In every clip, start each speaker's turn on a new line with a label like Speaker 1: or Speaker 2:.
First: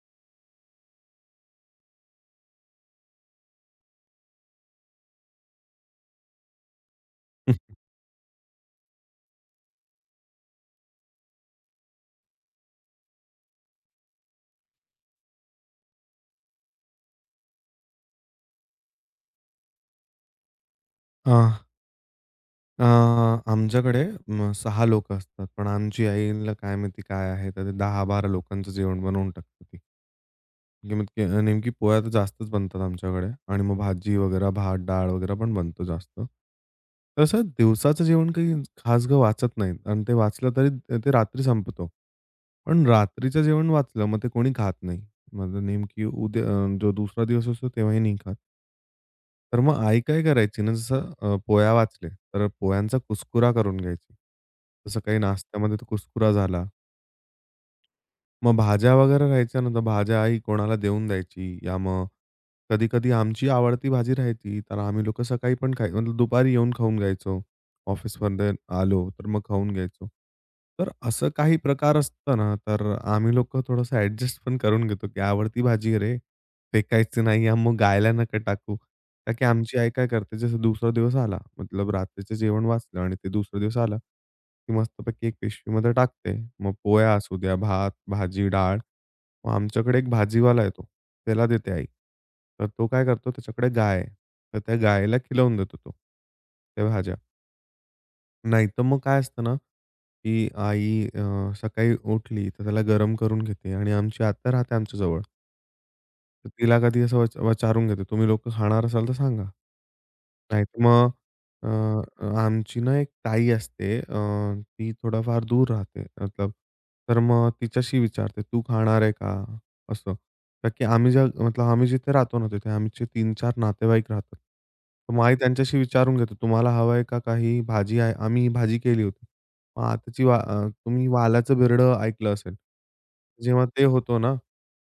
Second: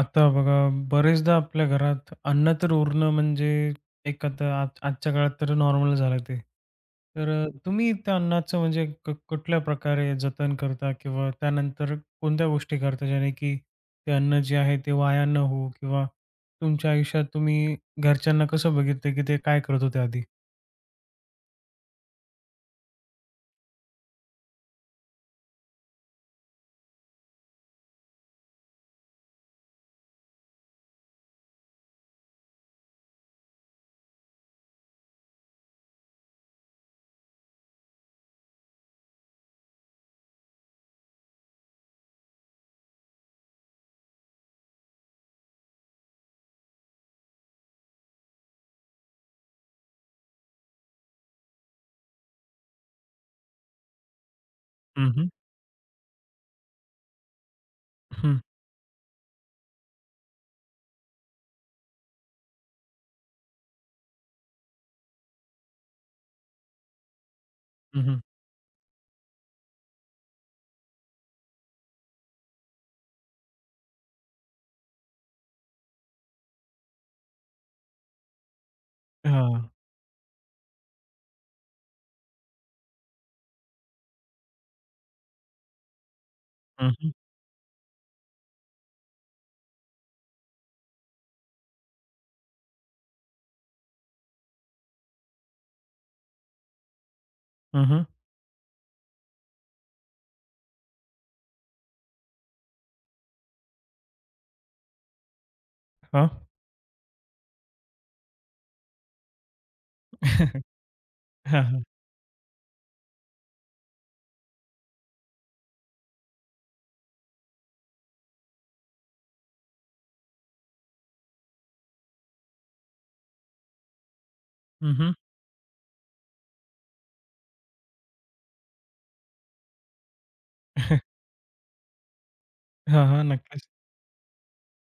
Speaker 1: आता बघा, बरेचदा आपल्या घरात अन्न तर उरणं म्हणजे एक आता आज आजच्या काळात तर नॉर्मल झालं ते. तर तुम्ही त्या अन्नाचं म्हणजे कुठल्या प्रकारे जतन करता किंवा त्यानंतर कोणत्या गोष्टी करता ज्याने की ते अन्न जे आहे ते वाया न हो किंवा तुमच्या आयुष्यात तुम्ही घरच्यांना कसं बघितलं की ते काय करत होते आधी?
Speaker 2: अ, अ, आमच्याकडे 6 लोकं असतात. पण आमची आईला काय माहिती काय आहे, तर ते 10-12 लोकांचं जेवण बनवून टाकते ती. नेमकी पोळ्या तर जास्तच बनतात आमच्याकडे आणि मग भाजी वगैरे, भात, डाळ वगैरे पण बनतो जास्त. तसं दिवसाचं जेवण काही खास काही वाचत नाही आणि ते वाचलं तरी ते ते रात्री संपतो. पण रात्रीचं जेवण वाचलं, मग ते कोणी खात नाही. मग नेमकी उद्या जो दुसरा दिवस असतो तेव्हाही नाही खात. तर मग आई काय करायची ना, जसं पोळ्या वाचले, तर पोळ्यांचा कुस्कुरा करून घ्यायची. जसं
Speaker 1: हं,
Speaker 2: काही
Speaker 1: हं.
Speaker 2: नाश्त्यामध्ये तर कुस्कुरा झाला.
Speaker 1: हं,
Speaker 2: मग भाज्या वगैरे राहायच्या ना, तर भाज्या आई कोणाला देऊन द्यायची. या मग कधी-कधी आमची आवडती भाजी राहायची, तर आम्ही लोकं सकाळी पण खाय मतलब दुपारी येऊन खाऊन घ्यायचो.
Speaker 1: हं, हं.
Speaker 2: ऑफिसमधून आलो, तर मग खाऊन घ्यायचो. तर असं काही प्रकार असतं ना, तर आम्ही लोकं थोडंसं ॲडजस्ट पण करून घेतो, की आवडती भाजी आहे रे, फेकायची नाही मग गायला नका टाकू. का की
Speaker 1: हां.
Speaker 2: आमची आई काय करते, जसं दुसरा दिवस आला, मतलब रात्रीचं जेवण वाचलं आणि ते दुसरा दिवस आला, की मस्तपैकी एक पिशवीमध्ये टाकते. मग
Speaker 1: हं, हं.
Speaker 2: पोळ्या असू द्या, भात, भाजी, डाळ. मग आमच्याकडे एक भाजीवाला येतो, त्याला देते आई. तर तो काय करतो, त्याच्याकडे गाय आहे. तर त्या गायीला खिलवून देतो तो, त्या भाज्या.
Speaker 1: हं, हं.
Speaker 2: नाहीतर मग काय असतं ना, की आई सकाळी उठली, तर त्याला गरम करून घेते आणि आमची आत्या राहते आमच्याजवळ.
Speaker 1: हां.
Speaker 2: तर तिला कधी असं विचारून घेतो, "तुम्ही लोकं खाणार असाल तर सांगा."
Speaker 1: हां,
Speaker 2: नाहीतर मग अ, आमची ना एक ताई असते ती थोडंफार दूर राहते मतलब तर मग तिच्याशी विचारते, "तू खाणार आहे का?" असं. का की आम्ही ज्या मतलब आम्ही जिथे राहतो ना, तिथे आमचे 3-4 नातेवाईक राहतात. तर मग आई त्यांच्याशी विचारून घेतो, "तुम्हाला हवं आहे का काही भाजी आहे?" आम्ही ही भाजी केली होती. मग आताची तुम्ही वालाचं बेर्डं ऐकलं असेल. जेव्हा
Speaker 1: नक्कीच.
Speaker 2: ते होतो ना,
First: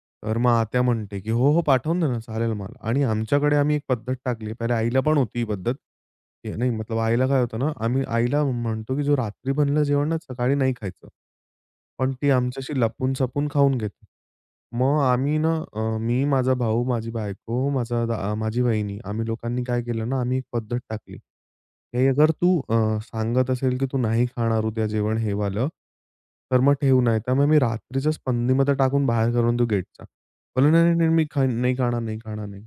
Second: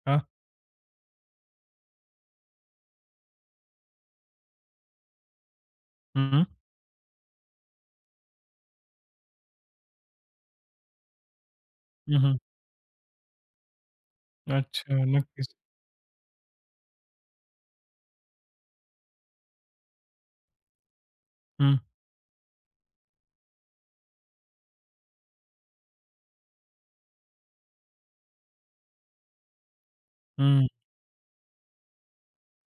Speaker 1: हां.
Speaker 2: तर मग आत्या म्हणते, की "हो, हो, पाठवून दे ना, चालेल मला." आणि आमच्याकडे आम्ही एक पद्धत टाकली. पहिले आईला पण होती ही पद्धत.
Speaker 1: हं, हं.
Speaker 2: नाही मतलब आईला काय होतं ना, आम्ही आईला म्हणतो, की "जो रात्री बनलं जेवण ना, सकाळी नाही खायचं." पण ती आमच्याशी लपून-छपून खाऊन घेते.
Speaker 1: अच्छा,
Speaker 2: मग आम्ही
Speaker 1: नक्कीच.
Speaker 2: ना मी, माझा भाऊ, माझी बायको, माझी वहिनी आम्ही लोकांनी काय केलं ना, आम्ही एक पद्धत टाकली,
Speaker 1: हं,
Speaker 2: की अगर तू सांगत असेल, की तू नाही खाणार उद्या जेवण हे वालं, तर मग ठेवू, नाहीतर मग मी रात्रीच्याच पंदीमध्ये टाकून बाहेर करून देऊ गेटचा.
Speaker 1: हं.
Speaker 2: बोलला, "नाही, नाही, नाही, मी नाही खाणार, नाही खाणार, नाही."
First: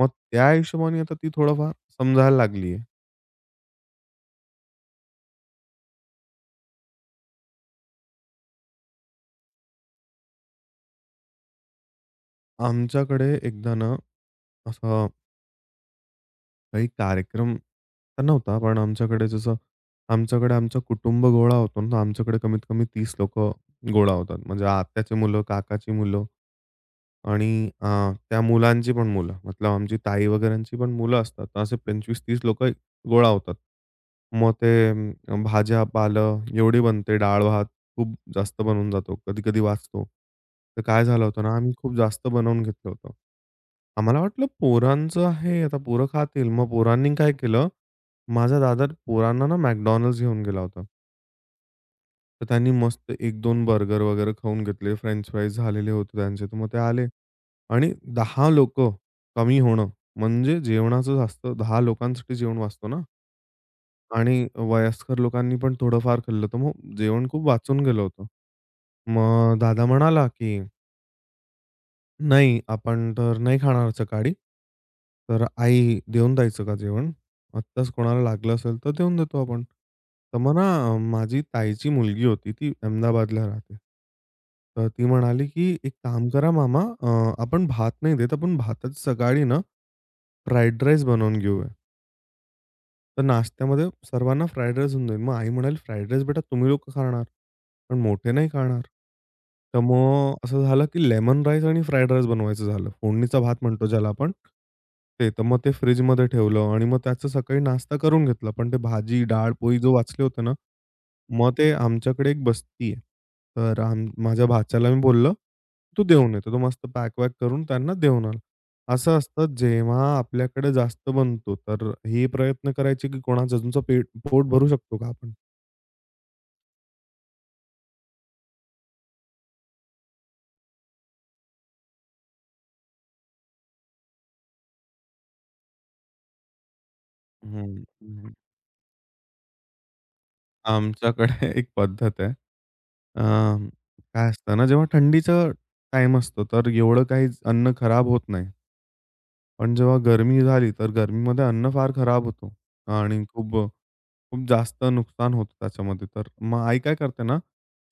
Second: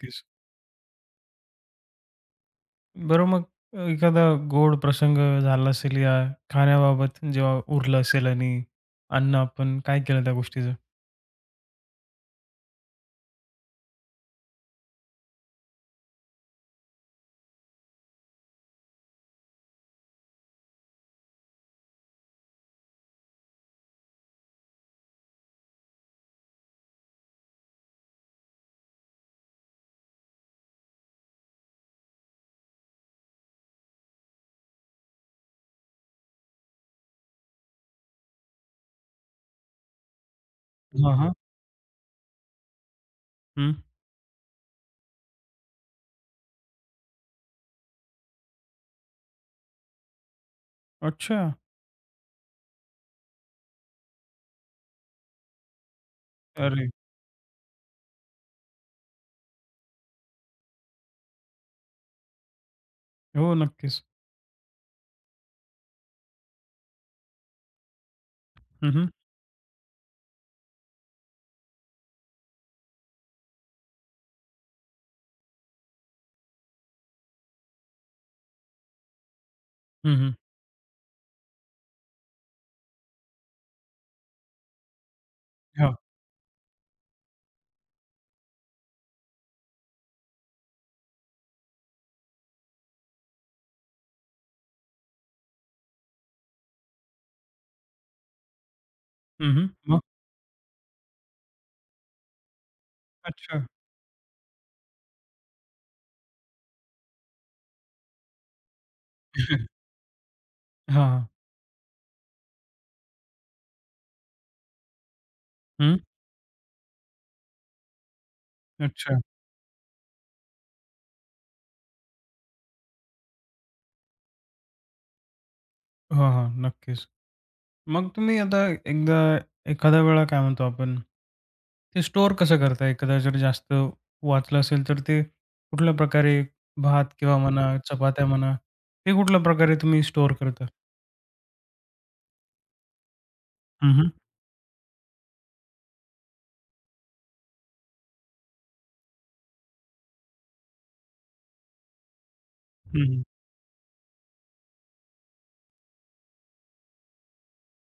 Speaker 2: मग त्या हिशोबाने आता ती थोडंफार समजायला लागली आहे.
Speaker 1: बरं मग एखादा गोड प्रसंग झाला असेल या खाण्याबाबत जेव्हा उरलं असेल आणि अन्न आपण काय केलं त्या गोष्टीचं?
Speaker 2: आमच्याकडे एकदा ना असं काही कार्यक्रम तर नव्हता, पण आमच्याकडे जसं आमच्याकडे आमचं कुटुंब गोळा होतो ना, आमच्याकडे कमीत कमी 30 लोक गोळा होतात. म्हणजे आत्याचे मुलं, काकाची मुलं, आणि अ, त्या मुलांची पण मुलं, मतलब आमची ताई वगैरेंची पण मुलं असतात. तर असे 25-30 लोकं गोळा होतात. मग ते भाज्या, पालं एवढी बनते. डाळ-भात खूप जास्त बनवून जातो. कधी-कधी वाचतो. तर काय
Speaker 1: हां,
Speaker 2: झालं
Speaker 1: हां.
Speaker 2: होतं ना, आम्ही खूप जास्त बनवून घेतलं होतं.
Speaker 1: हं.
Speaker 2: आम्हाला वाटलं पोरांचं आहे, आता पोरं खातील. मग पोरांनी काय केलं, माझा दादा पोरांना ना McDonald's घेऊन गेला होता.
Speaker 1: अच्छा.
Speaker 2: तर त्यांनी मस्त एक दोन बर्गर वगैरे खाऊन घेतले. फ्रेंच फ्राईज झालेले होते त्यांचे. तर मग ते
Speaker 1: अरे!
Speaker 2: आले आणि 10 लोकं कमी होणं म्हणजे जेवणाचं जास्त 10 लोकांसाठी जेवण वाचतो ना
Speaker 1: हो, नक्कीच.
Speaker 2: आणि वयस्कर लोकांनी पण थोडंफार खाल्लं, तर मग जेवण खूप वाचून गेलं होतं.
Speaker 1: हं, हं.
Speaker 2: मग दादा म्हणाला, की नाही, आपण तर नाही खाणार सकाळी. तर आई देऊन द्यायचं का जेवण? आत्ताच कोणाला लागलं असेल तर देऊन देतो आपण.
Speaker 1: हं, हं.
Speaker 2: तर मग ना माझी ताईची मुलगी होती ती अहमदाबादला राहते. तर ती म्हणाली, की "एक
Speaker 1: हां.
Speaker 2: काम करा मामा आपण भात नाही देत आपण भाताची सकाळी ना फ्राईड राईस बनवून घेऊया." तर नाश्त्यामध्ये सर्वांना फ्राईड राईस होऊन जाईल. मग आई म्हणाली, "फ्राईड राईस बेटा तुम्ही लोकं खाणार, पण मोठे नाही खाणार."
Speaker 1: हं, हं.
Speaker 2: तर
Speaker 1: मग?
Speaker 2: मग असं झालं की लेमन राईस आणि फ्राईड राईस बनवायचं झालं. फोडणीचा भात
Speaker 1: अच्छा.
Speaker 2: म्हणतो ज्याला आपण. ते तर मग ते फ्रिजमध्ये ठेवलं आणि मग त्याचा सकाळी नाश्ता करून घेतला. पण ते भाजी, डाळ, पोळी जो वाचले होते ना,
Speaker 1: हां, हां.
Speaker 2: मग ते आमच्याकडे एक बस्ती आहे. तर माझ्या भाच्याला मी बोललं,
Speaker 1: हं.
Speaker 2: "तू देऊन ये." तर तो मस्त पॅक-वॅक करून त्यांना देऊन आला. असं
Speaker 1: अच्छा.
Speaker 2: असतं जेव्हा आपल्याकडे जास्त बनतो, तर हे प्रयत्न करायचे की कोणाचं अजूनचं पेट पोट भरू शकतो का आपण?
Speaker 1: हां, हां. नक्कीच. मग तुम्ही आता एकदा एखाद्या वेळा काय म्हणतो आपण, ते स्टोअर कसं करता? एखादा जर जास्त वाचलं असेल, तर ते कुठल्या प्रकारे भात किंवा म्हणा,
Speaker 2: हं,
Speaker 1: चपात्या
Speaker 2: हं.
Speaker 1: म्हणा, ते कुठल्या प्रकारे तुम्ही स्टोअर करता?
Speaker 2: आमच्याकडे एक पद्धत आहे. अ,
Speaker 1: हं, हं.
Speaker 2: काय असतं ना, जेव्हा थंडीचं टाइम असतो, तर एवढं काही अन्न खराब होत नाही. पण जेव्हा गरमी झाली, तर गरमीमध्ये अन्न फार खराब होतो
Speaker 1: हं, हं.
Speaker 2: आणि खूप जास्त नुकसान होतं त्याच्यामध्ये. तर मग आई काय करते ना,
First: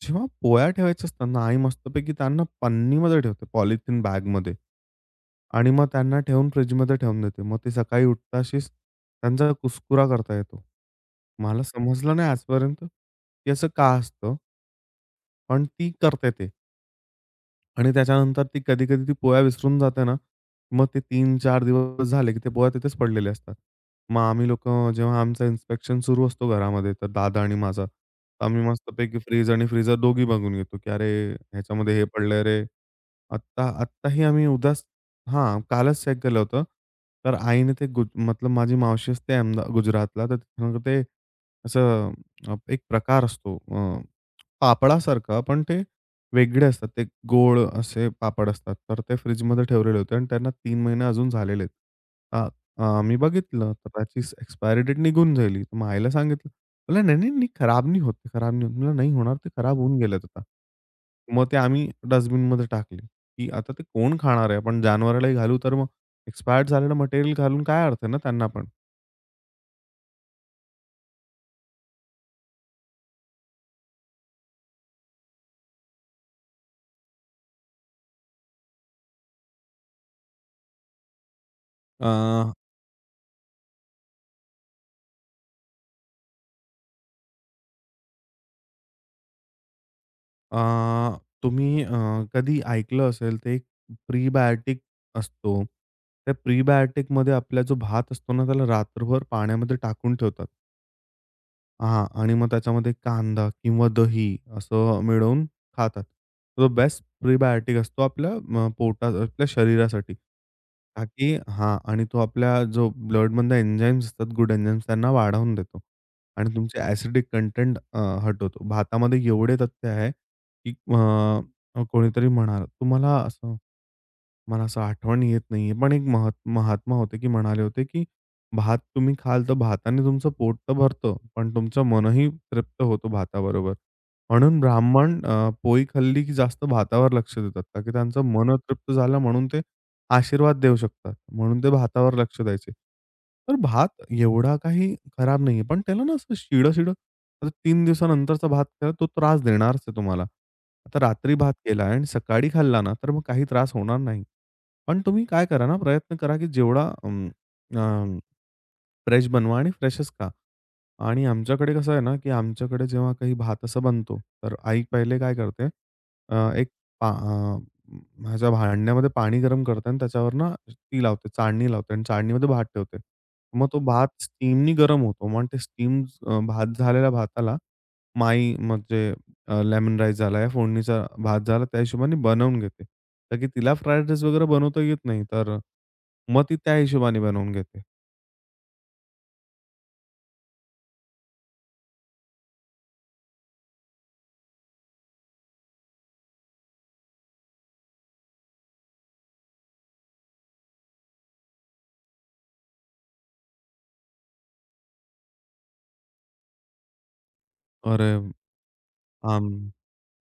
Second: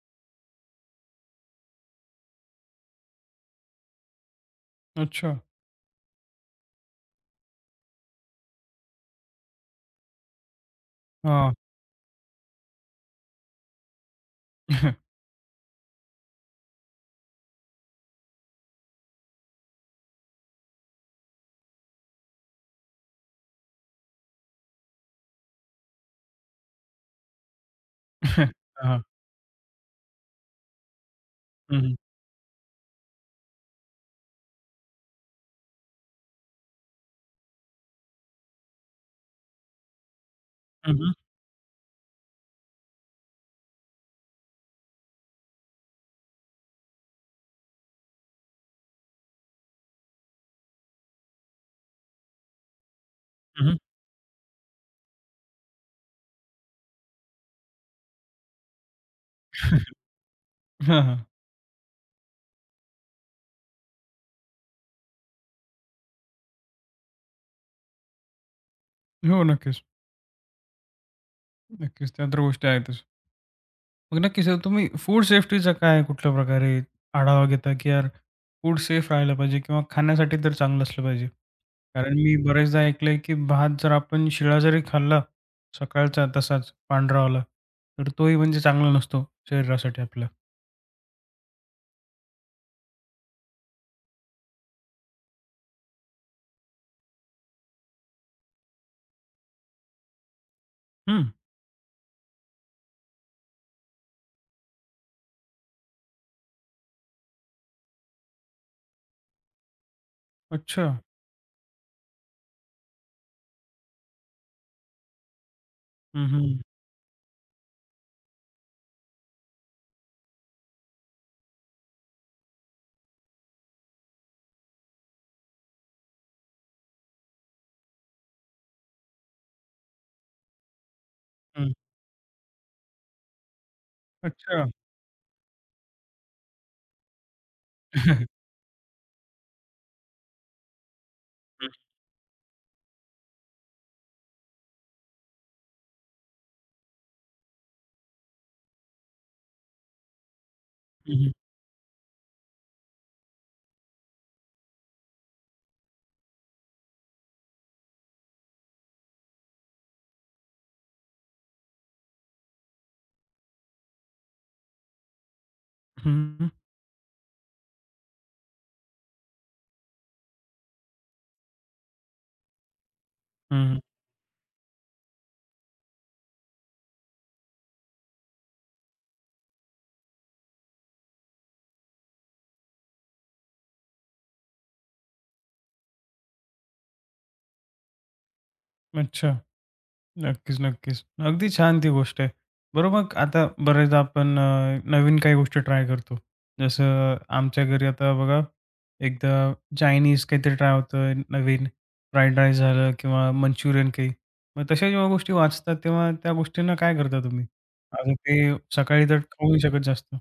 Speaker 2: जेव्हा पोळ्या ठेवायच्या असतात ना, आई मस्तपैकी त्यांना पन्नीमध्ये ठेवते, पॉलिथिन बॅगमध्ये
Speaker 1: अच्छा.
Speaker 2: आणि मग त्यांना ठेवून फ्रिजमध्ये ठेवून देते. मग ते सकाळी उठताशीच त्यांचा कुस्कुरा करता येतो.
Speaker 1: हां.
Speaker 2: मला समजलं नाही आजपर्यंत, की असं का असतं? पण ती करते ते. आणि त्याच्यानंतर ती कधी-कधी ती पोळ्या विसरून जाते ना, मग ते 3-4 दिवस झाले, की ते पोळ्या तिथेच पडलेल्या असतात. मग आम्ही लोकं जेव्हा आमचं इन्स्पेक्शन सुरू असतो घरामध्ये, तर दादा आणि माझा, आम्ही
Speaker 1: हां.
Speaker 2: मस्तपैकी फ्रीज आणि फ्रीझर दोघी बघून घेतो, की "अरे,
Speaker 1: हं, हं.
Speaker 2: ह्याच्यामध्ये हे पडलंय रे." आत्ता आत्ताही आम्ही उद्याच हां, कालच चेक केलं होतं. तर आईने ते मतलब माझी मावशी असते गुजरातला, तर तिथं
Speaker 1: हं,
Speaker 2: ते
Speaker 1: हं.
Speaker 2: असं एक प्रकार असतो पापडासारखा, पण ते वेगळे असतात. ते गोळ असे पापड असतात. तर ते फ्रिजमध्ये ठेवलेले होते आणि त्यांना 3 महिने अजून झालेले आहेत. आ आम्ही बघितलं, तर त्याची एक्सपायरी डेट निघून गेली. तर मग आईला सांगितलं. म्हणाली, "नाही, नाही, नाही, खराब नाही होत, ते, खराब नाही होत." म्हणलं, "नाही होणार, ते खराब
Speaker 1: हं,
Speaker 2: होऊन
Speaker 1: हं.
Speaker 2: गेलेत आता."
Speaker 1: हां, हां.
Speaker 2: मग ते आम्ही डस्टबिनमध्ये टाकले, की आता ते कोण खाणार आहे? आपण जनावरालाही घालू, तर मग एक्सपायर्ड झालेलं मटेरियल घालून काय अर्थ आहे ना त्यांना पण.
Speaker 1: हो, नक्कीच. नक्कीच. त्या तर गोष्टी आहेतच. मग नक्कीच सर, तुम्ही फूड सेफ्टीचा काय कुठल्या प्रकारे आढावा घेता, की यार फूड सेफ राहायला पाहिजे किंवा खाण्यासाठी तर चांगलं असलं पाहिजे? कारण मी
Speaker 2: अ,
Speaker 1: बरेचदा ऐकलंय, की भात जर आपण शिळा जरी खाल्ला सकाळचा तसाच पांढरावाला, तर तोही म्हणजे चांगला नसतो शरीरासाठी आपल्या.
Speaker 2: अ, तुम्ही कधी ऐकलं असेल ते एक प्रीबायोटिक असतो. त्या प्रीबायोटिकमध्ये आपला जो भात असतो ना, त्याला रात्रभर पाण्यामध्ये टाकून ठेवतात.
Speaker 1: हं,
Speaker 2: हां. आणि मग त्याच्यामध्ये कांदा किंवा दही असं मिळवून खातात. तो बेस्ट प्रीबायोटिक असतो आपल्या म पोटा आपल्या शरीरासाठी.
Speaker 1: अच्छा.
Speaker 2: का की हां. आणि तो आपल्या जो ब्लडमधले एन्झाइम्स असतात, गुड एन्झाइम्स त्यांना वाढवून देतो.
Speaker 1: हं,
Speaker 2: आणि
Speaker 1: हं,
Speaker 2: तुमचे ॲसिडिक कंटेंट हटवतो. भातामध्ये एवढे तथ्य आहे, की कोणीतरी म्हणाला तुम्हाला असं मला असं आठवण येत नाहीये. पण एक महात्मा होते, की म्हणाले होते, की "भात तुम्ही खाल तर भाताने तुमचं पोट तर भरतं, पण
Speaker 1: हं.
Speaker 2: तुमचं मनही तृप्त होतो भाताबरोबर." म्हणून
Speaker 1: अच्छा.
Speaker 2: ब्राह्मण पोळी खाल्ली, की जास्त भातावर लक्ष देतात. का की त्यांचं मन तृप्त झालं म्हणून ते आशीर्वाद देऊ शकतात. म्हणून
Speaker 1: हं,
Speaker 2: ते भातावर लक्ष द्यायचे. तर भात एवढा काही खराब नाहीये. पण त्याला ना असं शिडं-शिडं आता 3 दिवसानंतरचा भात खा, तो त्रास देणारच आहे तुम्हाला. आता
Speaker 1: हं,
Speaker 2: रात्री भात केला आणि सकाळी खाल्ला ना, तर मग काही त्रास होणार नाही. पण तुम्ही काय करा ना, प्रयत्न करा की जेवढा अ, फ्रेश बनवा आणि फ्रेशच खा. आणि आमच्याकडे कसं आहे ना, की आमच्याकडे जेव्हा काही भात असा बनतो, तर आई पहिले काय करते,
Speaker 1: हं,
Speaker 2: एक पा अ, माझ्या भांड्यामध्ये पाणी गरम करते आणि त्याच्यावर ना ती लावते, चाळणी लावते आणि चाळणीमध्ये भात ठेवते. मग
Speaker 1: हं,
Speaker 2: तो भात स्टीमनी गरम होतो. मग ते भात झालेल्या भाताला म्हणजे लेमन राईस झाला या फोडणीचा भात झाला, त्या हिशोबाने बनवून घेते. तर की तिला फ्राईड राईस वगैरे बनवता येत नाही, तर मग ती त्या हिशोबाने बनवून घेते.
Speaker 1: अच्छा. नक्कीच, नक्कीच. अगदी छान ती गोष्ट आहे. बरोबर मग आता बरेचदा आपण नवीन काही गोष्टी ट्राय करतो. जसं आमच्या घरी आता बघा एकदा चायनीज काहीतरी ट्राय होतं नवीन, फ्राईड राईस झालं किंवा मंचुरियन काही. मग तशा जेव्हा गोष्टी वाचतात तेव्हा त्या गोष्टींना काय करता तुम्ही?
Speaker 2: अरे
Speaker 1: आता ते सकाळी तर खाऊ
Speaker 2: आम
Speaker 1: नाही शकत जास्त.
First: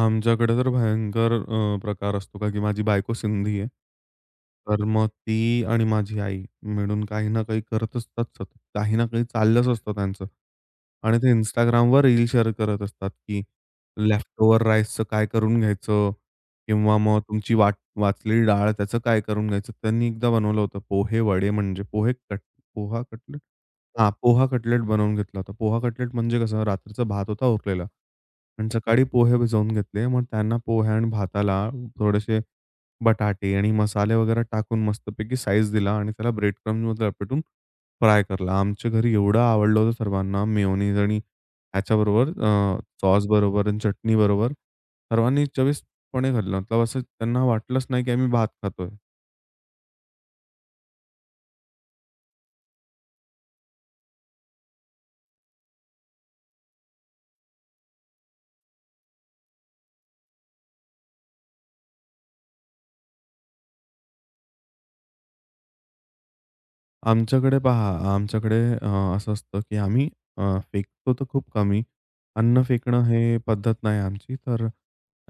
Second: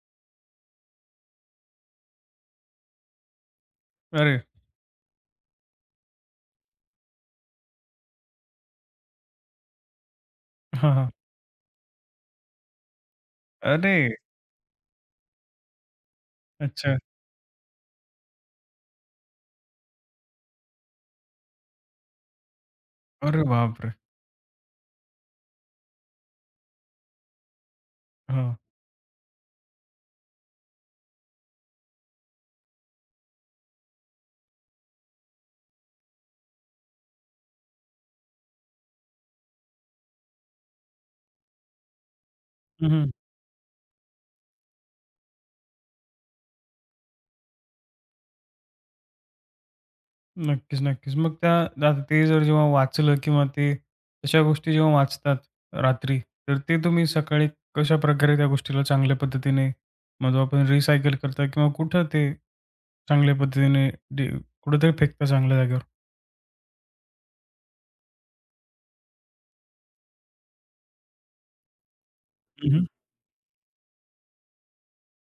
Speaker 2: आमच्याकडे तर भयंकर प्रकार असतो का की माझी बायको सिंधी आहे.
Speaker 1: अरे!
Speaker 2: तर मग ती आणि माझी आई मिळून काही ना काही करत असतात सतत. काही ना काही चाललंच असतं त्यांचं.
Speaker 1: हां, हां.
Speaker 2: आणि ते Instagramवर रील शेअर करत असतात की
Speaker 1: अरे!
Speaker 2: लेफ्ट ओव्हर राईसचं काय करून घ्यायचं?
Speaker 1: अच्छा.
Speaker 2: किंवा मग तुमची वाचलेली डाळ त्याचं काय करून घ्यायचं? त्यांनी एकदा बनवलं होतं पोहे वडे म्हणजे पोहे कट पोहा कटले?
Speaker 1: अरे बापरे!
Speaker 2: हां, पोहा कटलेट बनवून घेतला होता. पोहा कटलेट म्हणजे कसं रात्रीचा भात होता उरलेला
Speaker 1: हां.
Speaker 2: आणि सकाळी पोहे भिजवून घेतले. मग त्यांना पोहे आणि भाताला थोडेसे बटाटे आणि मसाले वगैरे टाकून मस्तपैकी साइज दिला आणि त्याला ब्रेड क्रम्बमध्ये लपेटून फ्राय करला. आमच्या घरी एवढं आवडलं होतं सर्वांना मेयोनीज आणि ह्याच्याबरोबर
Speaker 1: हं,
Speaker 2: सॉसबरोबर आणि चटणीबरोबर सर्वांनी चविष्टपणे खाल्लं. मतलब असं त्यांना वाटलंच नाही की आम्ही भात खातोय.
Speaker 1: नक्कीच, नक्कीच. मग त्या आता ते जर जेव्हा वाचलं किंवा ते तशा गोष्टी जेव्हा वाचतात रात्री, तर ते तुम्ही सकाळी कशाप्रकारे त्या गोष्टीला चांगल्या पद्धतीने मग आपण रिसायकल करता किंवा कुठं ते चांगल्या पद्धतीने डे कुठेतरी फेकता चांगल्या जागेवर?
Speaker 2: आमच्याकडे पहा, आमच्याकडे असं असतं, की आम्ही फेकतो तर खूप कमी. अन्न
Speaker 1: हं, हं.
Speaker 2: फेकणं हे पद्धत नाही आमची. तर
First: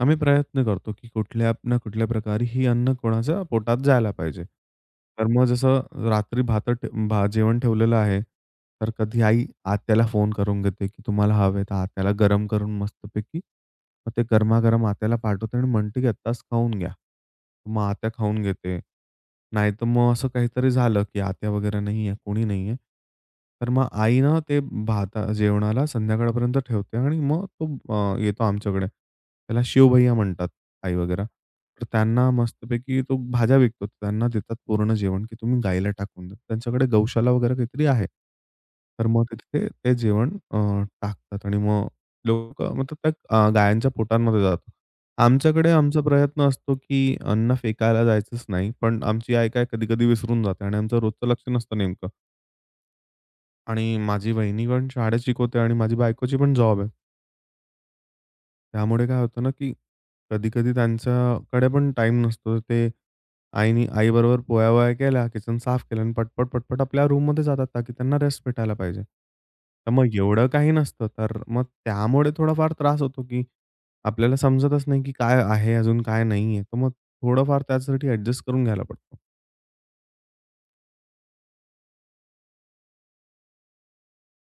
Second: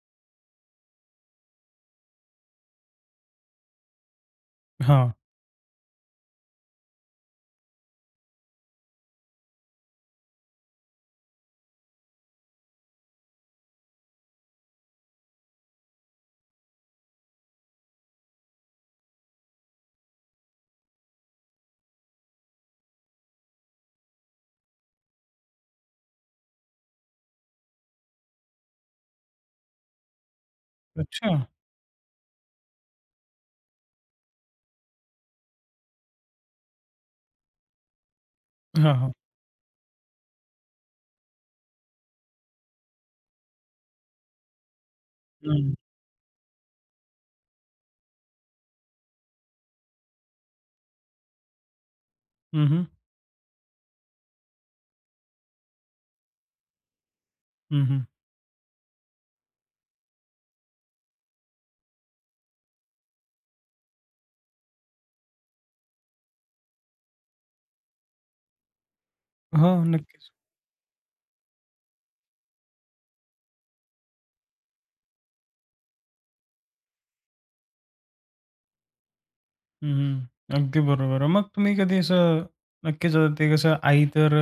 Speaker 2: आम्ही प्रयत्न करतो, की कुठल्या ना कुठल्या प्रकारे ही अन्न कोणाच्या पोटात जायला पाहिजे. तर मग जसं रात्री भात भा जेवण ठेवलेलं आहे, तर कधी आई आत्याला फोन करून घेते, की तुम्हाला हवे तर आत्याला गरम करून मस्तपैकी मग ते गरमागरम आत्याला पाठवते आणि म्हणते, की आत्ताच खाऊन घ्या. मग आत्या खाऊन घेते. नाहीतर मग असं काहीतरी झालं, की आत्या वगैरे नाहीये, कोणी नाहीये. तर मग आई ना ते भाता जेवणाला संध्याकाळपर्यंत ठेवते आणि मग तो येतो आमच्याकडे. त्याला शिवभैया म्हणतात आई वगैरे.
Speaker 1: अच्छा.
Speaker 2: तर त्यांना मस्तपैकी तो भाज्या विकतो. त्यांना देतात पूर्ण जेवण, की तुम्ही गाईला टाकून द्या. त्यांच्याकडे गौशाला वगैरे काहीतरी आहे.
Speaker 1: हां,
Speaker 2: तर
Speaker 1: हां.
Speaker 2: मग ते तिथे ते जेवण टाकतात आणि मग लोकं मतलब त्या गायांच्या पोटांमध्ये जातं. आमच्याकडे
Speaker 1: हं.
Speaker 2: आमचा प्रयत्न असतो, की अन्न फेकायला जायचंच नाही. पण आमची आई काय कधी-कधी विसरून जाते आणि आमचं रोजचं लक्ष नसतं नेमकं.
Speaker 1: हं, हं.
Speaker 2: आणि माझी वहिनी पण शाळेत शिकवते आणि माझी बायकोची पण जॉब आहे.
Speaker 1: हं,
Speaker 2: त्यामुळे काय होतं ना, की कधी-कधी त्यांच्याकडे पण टाईम नसतो. ते आईनी आईबरोबर पोळ्या-वोळ्या केल्या, किचन साफ केलं आणि पटपट, पटपट आपल्या रूममध्ये जातात, ताकी त्यांना रेस्ट भेटायला पाहिजे.
Speaker 1: हो,
Speaker 2: तर मग
Speaker 1: नक्कीच.
Speaker 2: एवढं काही नसतं. तर मग त्यामुळे थोडाफार त्रास होतो, की आपल्याला समजतच नाही, की काय आहे अजून काय नाही आहे. तर मग थोडंफार त्यासाठी ॲडजस्ट करून घ्यायला पडतो.
Speaker 1: हं, हं. अगदी बरोबर आहे. मग तुम्ही कधी असं नक्कीच आता ते कसं आई तर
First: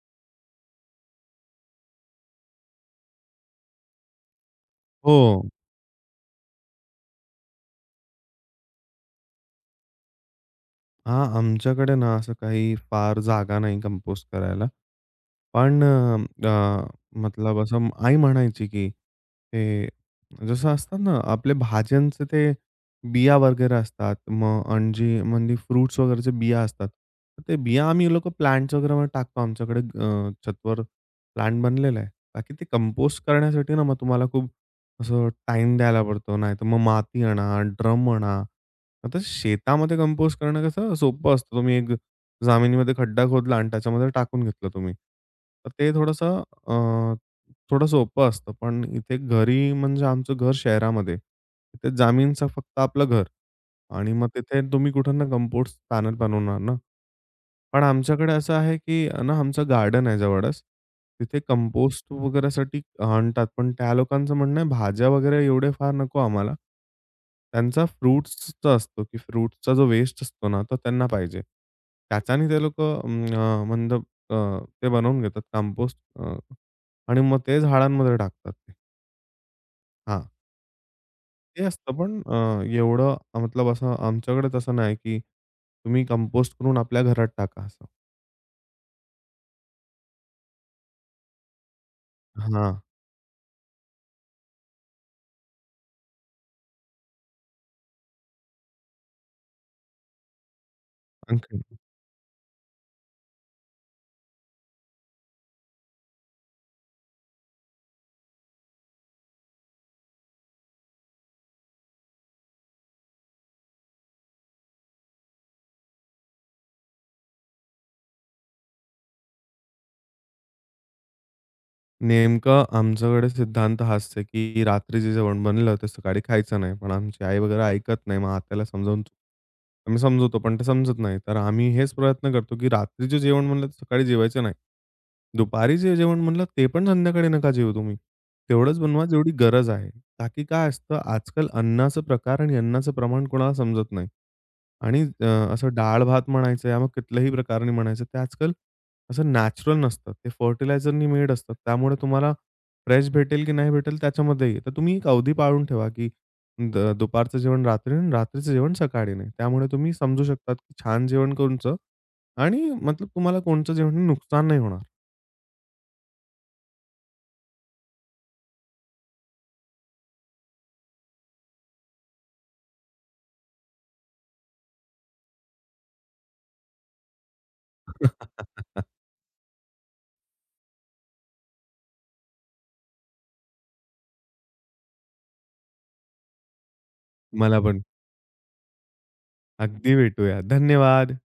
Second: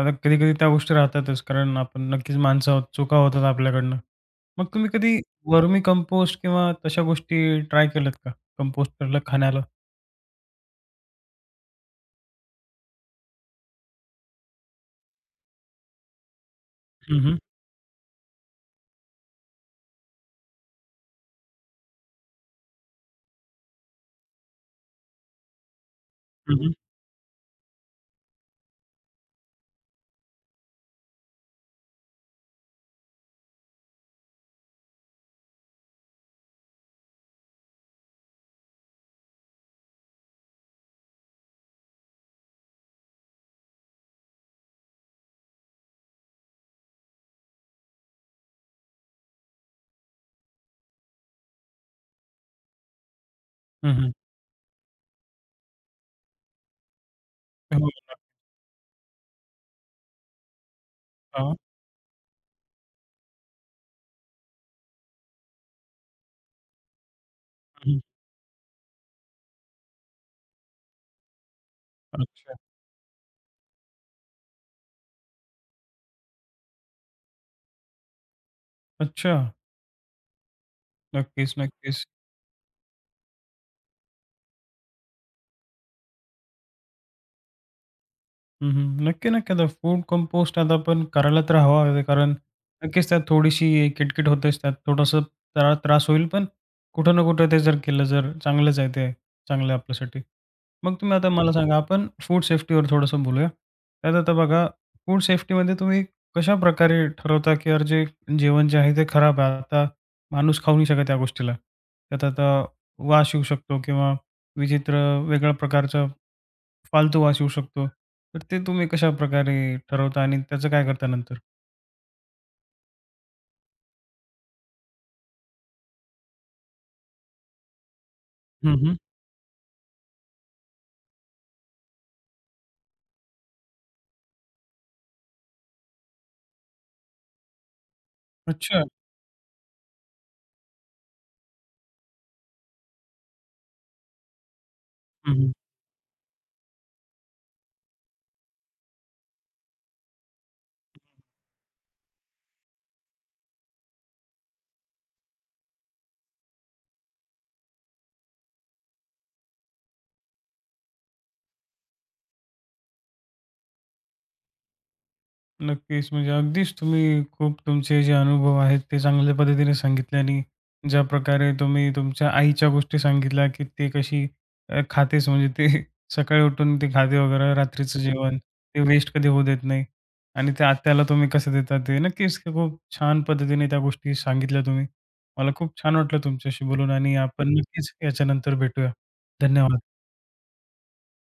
Speaker 1: आता कधी-कधी त्या गोष्टी राहतातच कारण आपण नक्कीच माणसं आहोत, चुका होतात आपल्याकडनं. मग तुम्ही
Speaker 2: हो.
Speaker 1: कधी वर्मी कंपोस्ट किंवा तशा गोष्टी ट्राय केल्यात का? कंपोस्ट केलेलं खाण्याला?
Speaker 2: हां, आमच्याकडे ना असं काही फार जागा नाही कंपोस्ट करायला. पण अ, अ,
Speaker 1: हं, हं.
Speaker 2: मतलब असं आई म्हणायची, की ते जसं असतात ना, आपले भाज्यांचे ते बिया वगैरे असतात. मग अंजी म्हणजे फ्रुट्स वगैरेचे
Speaker 1: हं,
Speaker 2: बिया
Speaker 1: हं.
Speaker 2: असतात. तर ते बिया आम्ही लोकं प्लांट्स वगैरेमध्ये टाकतो. आमच्याकडे छतवर प्लांट बनलेला आहे. ताकी ते कंपोस्ट करण्यासाठी ना, मग तुम्हाला खूप असं टाईम द्यायला पडतो. नाहीतर मग माती आणा, ड्रम आणा. आता शेतामध्ये कंपोस्ट करणं कसं सोपं असतं. तुम्ही एक जमिनीमध्ये खड्डा खोदला आणि त्याच्यामध्ये टाकून घेतलं तुम्ही. तर ते थोडं सोपं असतं. पण इथे घरी म्हणजे आमचं घर शहरामध्ये. तिथे जमीनचं फक्त आपलं घर आणि मग तिथे तुम्ही कुठं ना कंपोस्ट पॅनल बनवणार ना. पण
Speaker 1: हो.
Speaker 2: आमच्याकडे असं आहे, की ना आमचं गार्डन आहे जवळच. तिथे
Speaker 1: हां.
Speaker 2: कंपोस्ट वगैरेसाठी आणतात. पण त्या लोकांचं म्हणणं आहे, भाज्या वगैरे एवढे फार नको आम्हाला. त्यांचा
Speaker 1: हं,
Speaker 2: फ्रुट्सचा असतो, की फ्रुट्सचा जो वेस्ट असतो ना, तो त्यांना पाहिजे. त्याच्याने
Speaker 1: अच्छा.
Speaker 2: ते लोकं म्हणजे अ, ते बनवून घेतात कंपोस्ट आणि मग ते झाडांमध्ये टाकतात ते.
Speaker 1: अच्छा.
Speaker 2: हां,
Speaker 1: नक्कीच,
Speaker 2: ते असतं
Speaker 1: नक्कीच.
Speaker 2: पण एवढं मतलब असं आमच्याकडे तसं नाही, की तुम्ही कंपोस्ट करून आपल्या घरात टाका असं.
Speaker 1: हं, हं. नक्की, नक्की. आता फूड कंपोस्ट आता आपण करायला तर हवा आहे कारण
Speaker 2: हां.
Speaker 1: नक्कीच त्यात थोडीशी किटकिट होतेच. त्यात थोडासा त्रास होईल, पण कुठं ना कुठं ते जर केलं जर चांगलंच आहे ते, चांगलं आहे आपल्यासाठी. मग तुम्ही आता मला
Speaker 2: आणखीन
Speaker 1: सांगा आपण फूड सेफ्टीवर थोडंसं बोलूया. त्यात आता बघा फूड सेफ्टीमध्ये तुम्ही कशाप्रकारे ठरवता, की यार जे जेवण जे आहे ते खराब आहे. आता माणूस खाऊ नाही शकत या गोष्टीला. त्यात आता वास येऊ शकतो किंवा विचित्र वेगळ्या प्रकारचा फालतू वास येऊ शकतो. तर ते तुम्ही कशाप्रकारे ठरवता आणि त्याचं काय करता नंतर?
Speaker 2: नेमकं आमच्याकडे सिद्धांत हाच आहे, की रात्री जे जेवण बनलं ते सकाळी खायचं नाही. पण आमची आई वगैरे ऐकत नाही. मग आत्याला
Speaker 1: हं, हं.
Speaker 2: समजावून आम्ही समजवतो, पण ते समजत नाही. तर आम्ही हेच प्रयत्न करतो, की रात्री जे जेवण बनलं ते सकाळी जेवायचं नाही. दुपारी जे जेवण बनलं ते पण संध्याकाळी नका जेवू तुम्ही. तेवढंच
Speaker 1: अच्छा.
Speaker 2: बनवा जेवढी गरज आहे. ताकी काय असतं आजकाल अन्नाचा प्रकार आणि अन्नाचं प्रमाण कोणाला समजत नाही. आणि
Speaker 1: हं, हं.
Speaker 2: असं डाळ-भात म्हणायचं या मग कुठल्याही प्रकाराने म्हणायचं ते आजकाल असं नॅचरल नसतं. ते फर्टिलायझरनी मेड असतात. त्यामुळे तुम्हाला फ्रेश भेटेल की नाही भेटेल त्याच्यामध्ये आहे. तर तुम्ही एक अवधी पाळून ठेवा, की दुपारचं जेवण रात्री आणि रात्रीचं जेवण सकाळी नाही. त्यामुळे तुम्ही समजू शकतात, की छान जेवण कोणचं आणि मतलब तुम्हाला कोणचं जेवण नुकसान नाही होणार.
Speaker 1: नक्कीच. म्हणजे अगदीच तुम्ही खूप तुमचे जे अनुभव आहेत ते चांगल्या पद्धतीने सांगितले आणि ज्या प्रकारे तुम्ही तुमच्या आईच्या गोष्टी सांगितल्या, की ते कशी खातेच म्हणजे ते सकाळी उठून ते खाते वगैरे, रात्रीचं जेवण ते वेस्ट कधी होऊ देत नाही आणि त्या आत्याला तुम्ही कसं देता ते. नक्कीच खूप छान पद्धतीने त्या गोष्टी सांगितल्या तुम्ही. मला खूप छान वाटलं तुमच्याशी बोलून आणि आपण
Speaker 2: मला पण.
Speaker 1: नक्कीच याच्यानंतर भेटूया. धन्यवाद.
Speaker 2: अगदी भेटूया. धन्यवाद.